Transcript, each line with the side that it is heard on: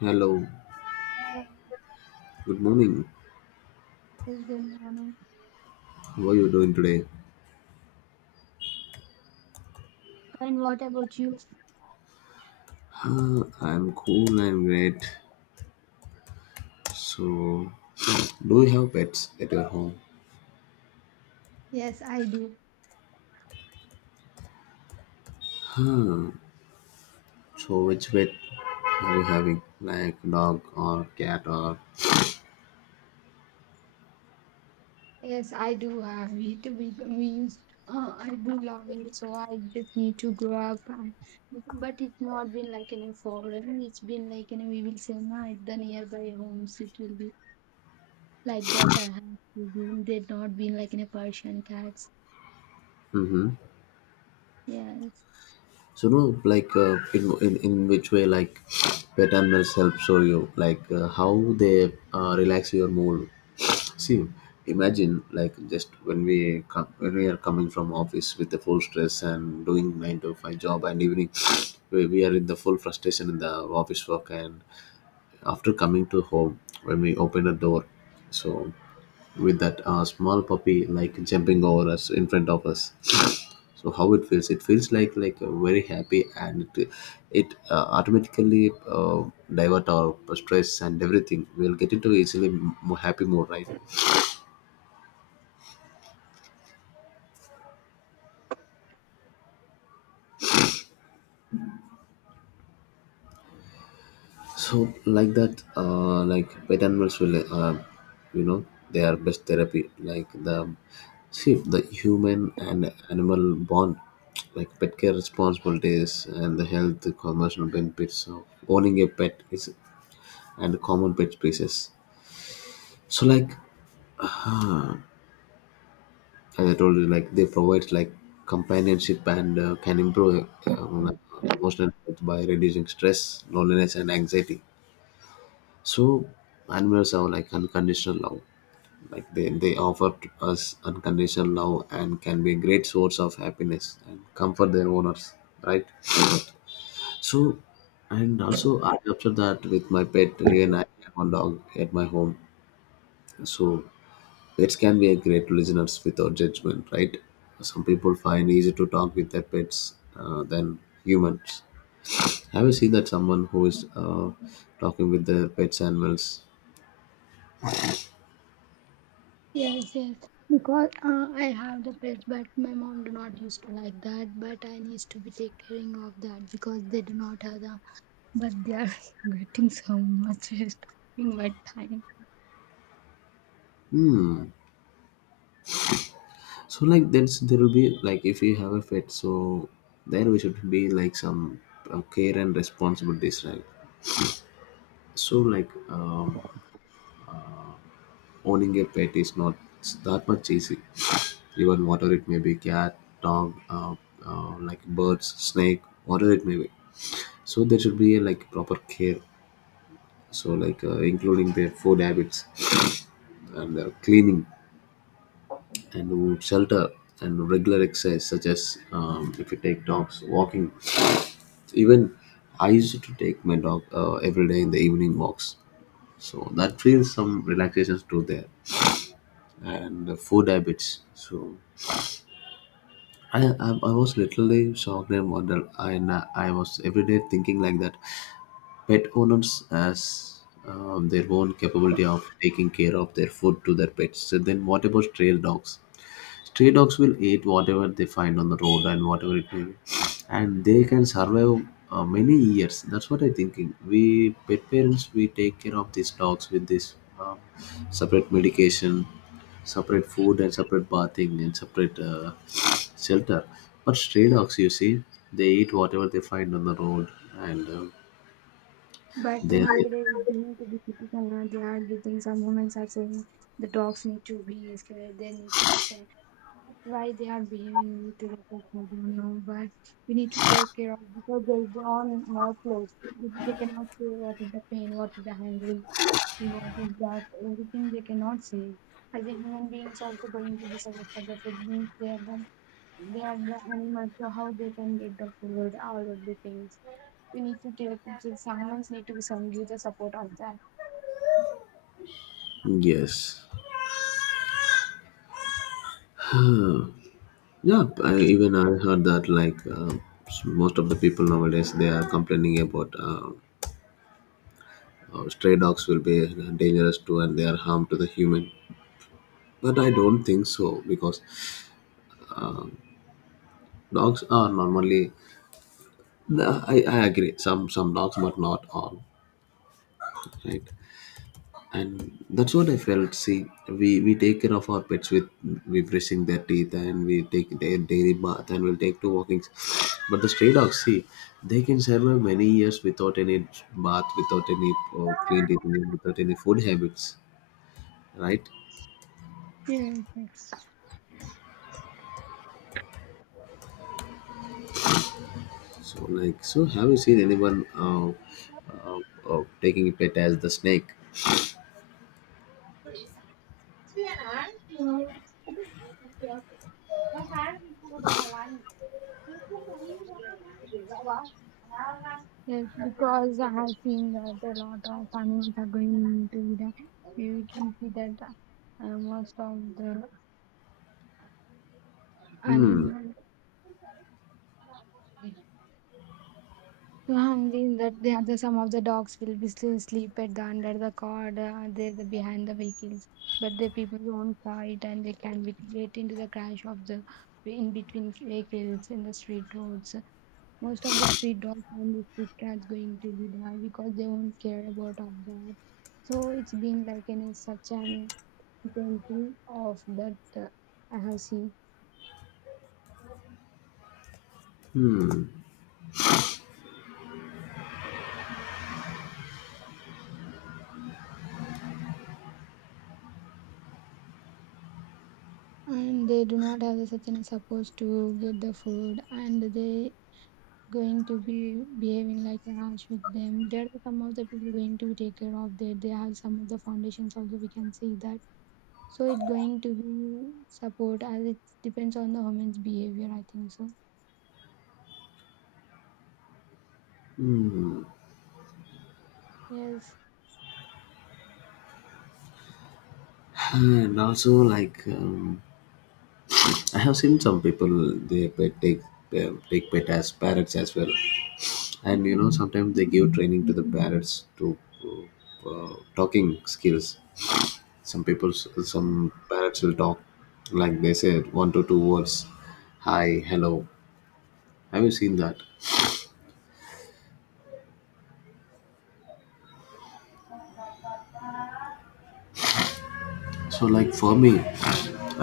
left: Hello,
right: Yes,
left: good morning.
right: good morning.
left: How are you doing today?
right: And what about you?
left: I'm cool and great. So, do you have pets at your home?
right: Yes, I do.
left: So, which pet are you having? Like dog or cat or?
right: Yes, I do have it. I do love it. So I just need to grow up. And, but it's not been like in a foreign. It's been like in a, we will say, nah, at the nearby homes. It will be like that. I have to be. They've not been like in a Persian cats.
left: Mm-hmm.
right: Yes,
left: So, no, like in which way like pet animals help show you, like, how they relax your mood. See, imagine like just when we are coming from office with the full stress and doing 9 to 5 job, and evening we are in the full frustration in the office work, and after coming to home when we open a door, so with that small puppy like jumping over us in front of us. So how it feels? It feels like very happy, and it automatically divert our stress and everything. We'll get into easily happy mood, right? So like that, like pet animals will, you know, they are best therapy. Like the See the human and animal bond, like pet care responsibilities and the health commercial benefits of owning a pet is, and common pet species. So like, uh, as I told you, like they provide like companionship and can improve um, emotional health by reducing stress, loneliness, and anxiety. So animals are like unconditional love, like they offer to us unconditional love, and can be a great source of happiness and comfort their owners, right? So, and also I observed that with my pet, even I have one dog at my home. So pets can be a great listeners without judgment, right? Some people find easy to talk with their pets, than humans. Have you seen that someone who is talking with their pets animals?
right: yes, yes. Because I have the pets, but my mom do not used to like that. But I needs to be take caring of that because they do not have the but they are getting so much respect in my time.
left: So like then there will be like, if you have a pet, so then we should be like some care and responsibilities, right? So like, owning a pet is not that much easy. Even whatever it may be, cat, dog, like birds, snake, whatever it may be. So there should be a, like, proper care. So like, including their food habits and their cleaning and shelter and regular exercise, such as, if you take dogs walking. Even I used to take my dog every day in the evening walks. So that feels some relaxation too there. And the food habits. So I was literally shocked and wondered. I was every day thinking like that. Pet owners as, their own capability of taking care of their food to their pets. So then what about trail dogs? Stray dogs will eat whatever they find on the road, and whatever it may be, and they can survive many years. That's what I'm thinking. We pet parents, we take care of these dogs with this uh, separate medication, separate food, and separate bathing, and separate shelter. But stray dogs, you see, they eat whatever they find on the road, and
right: But
left: they
right: nowadays, they need to be critical. Now they are the things our moments are saying the dogs need to be scared, they need to be said. Why they are behaving with us, I don't know. But we need to take care of because they're on our clothes. They cannot say what is the pain, what is the hungry, and what is that. Everything they cannot say. As a human beings, also going to be suffer for the food means they are the the animals, so how they can get the food, all of the things. We need to take the someone need to be some give the support of that.
left: yes. Yeah, I, even I heard that like, most of the people nowadays, they are complaining about or stray dogs will be dangerous too, and they are harm to the human. But I don't think so, because dogs are normally. No, I agree. Some dogs, but not all, right? And that's what I felt. See, we take care of our pets with, we brushing their teeth, and we take their daily bath, and we'll take two walkings. But the stray dogs, see, they can survive many years without any bath, without any clean teeth, without any food habits, right? So, like, so have you seen anyone uh, taking a pet as the snake?
right: Yeah. Yes, because I have seen that a lot of animals are going into the. You can see that most of the
left: Hmm.
right: animals too hungry that the other some of the dogs will be sleep at the under the car, they the behind the vehicles, but the people won't fight and they can be get into the crash of the in between vehicles in the street roads. Most of the street dogs and the street cats going to be die because they won't care about all that. So it's been like such an example of that. uh, I have seen, and they do not have the such an support to get the food, and they going to be behaving like an arch with them. There are some of the people going to be take care of that. They have some of the foundations also we can see that. So it going to be support as it depends on the woman's behavior, I think so. Yes.
left: And also, like, I have seen some people they pet take take pet as parrots as well, and you know sometimes they give training to the parrots to talking skills. Some people,
right: Mm.
left: some parrots will talk like they said 1 to 2 words, hi, hello. Have you seen that? So like for me,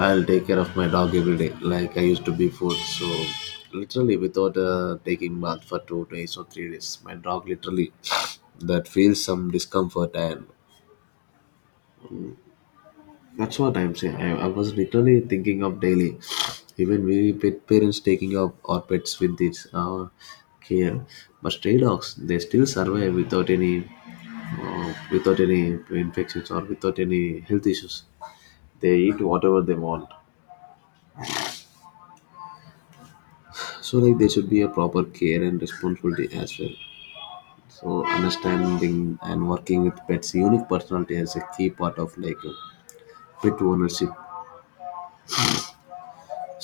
left: I'll take care of my dog every day, like I used to before. So literally without taking bath for 2 days or 3 days, my dog literally that feels some discomfort, and that's what I'm saying. I was literally thinking of daily, even we pet parents taking up our pets with this care, but stray dogs they still survive without any without any infections or without any health issues. They eat whatever they want. So like there should be a proper care and responsibility as well. So understanding and working with pets' unique personality is a key part of like, pet ownership.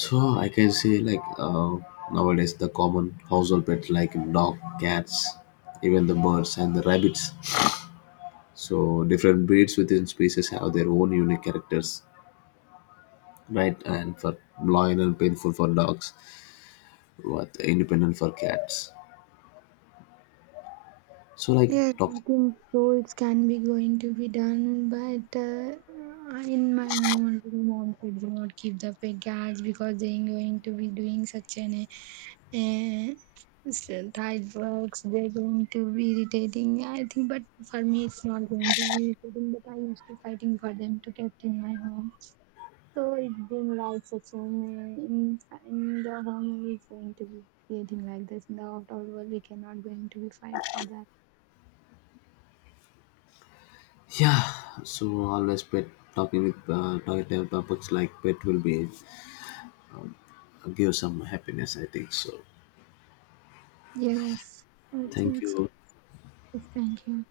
left: So I can say like, nowadays the common household pets like dog, cats, even the birds and the rabbits. So different breeds within species have their own unique characters, right? And for loyal and painful for dogs, but independent for cats. So like
right: Yes,
left: talk.
right: I think so. It can be going to be done, but in my home, only the moms would not keep the pet cats because they are going to be doing such an and so tight works they're going to be irritating I think. But for me it's not going to be irritating, but I used to fighting for them to get in my home. So it's been like such section in, in the home is going to be creating like this. In the outdoor, world we cannot going to be fight for that.
left: Yeah, so always pet talking with, talking about books, like pet will be give some happiness. I think so.
right: Yes, I
left: Thank
right: think so.
left: you.
right: Thank you.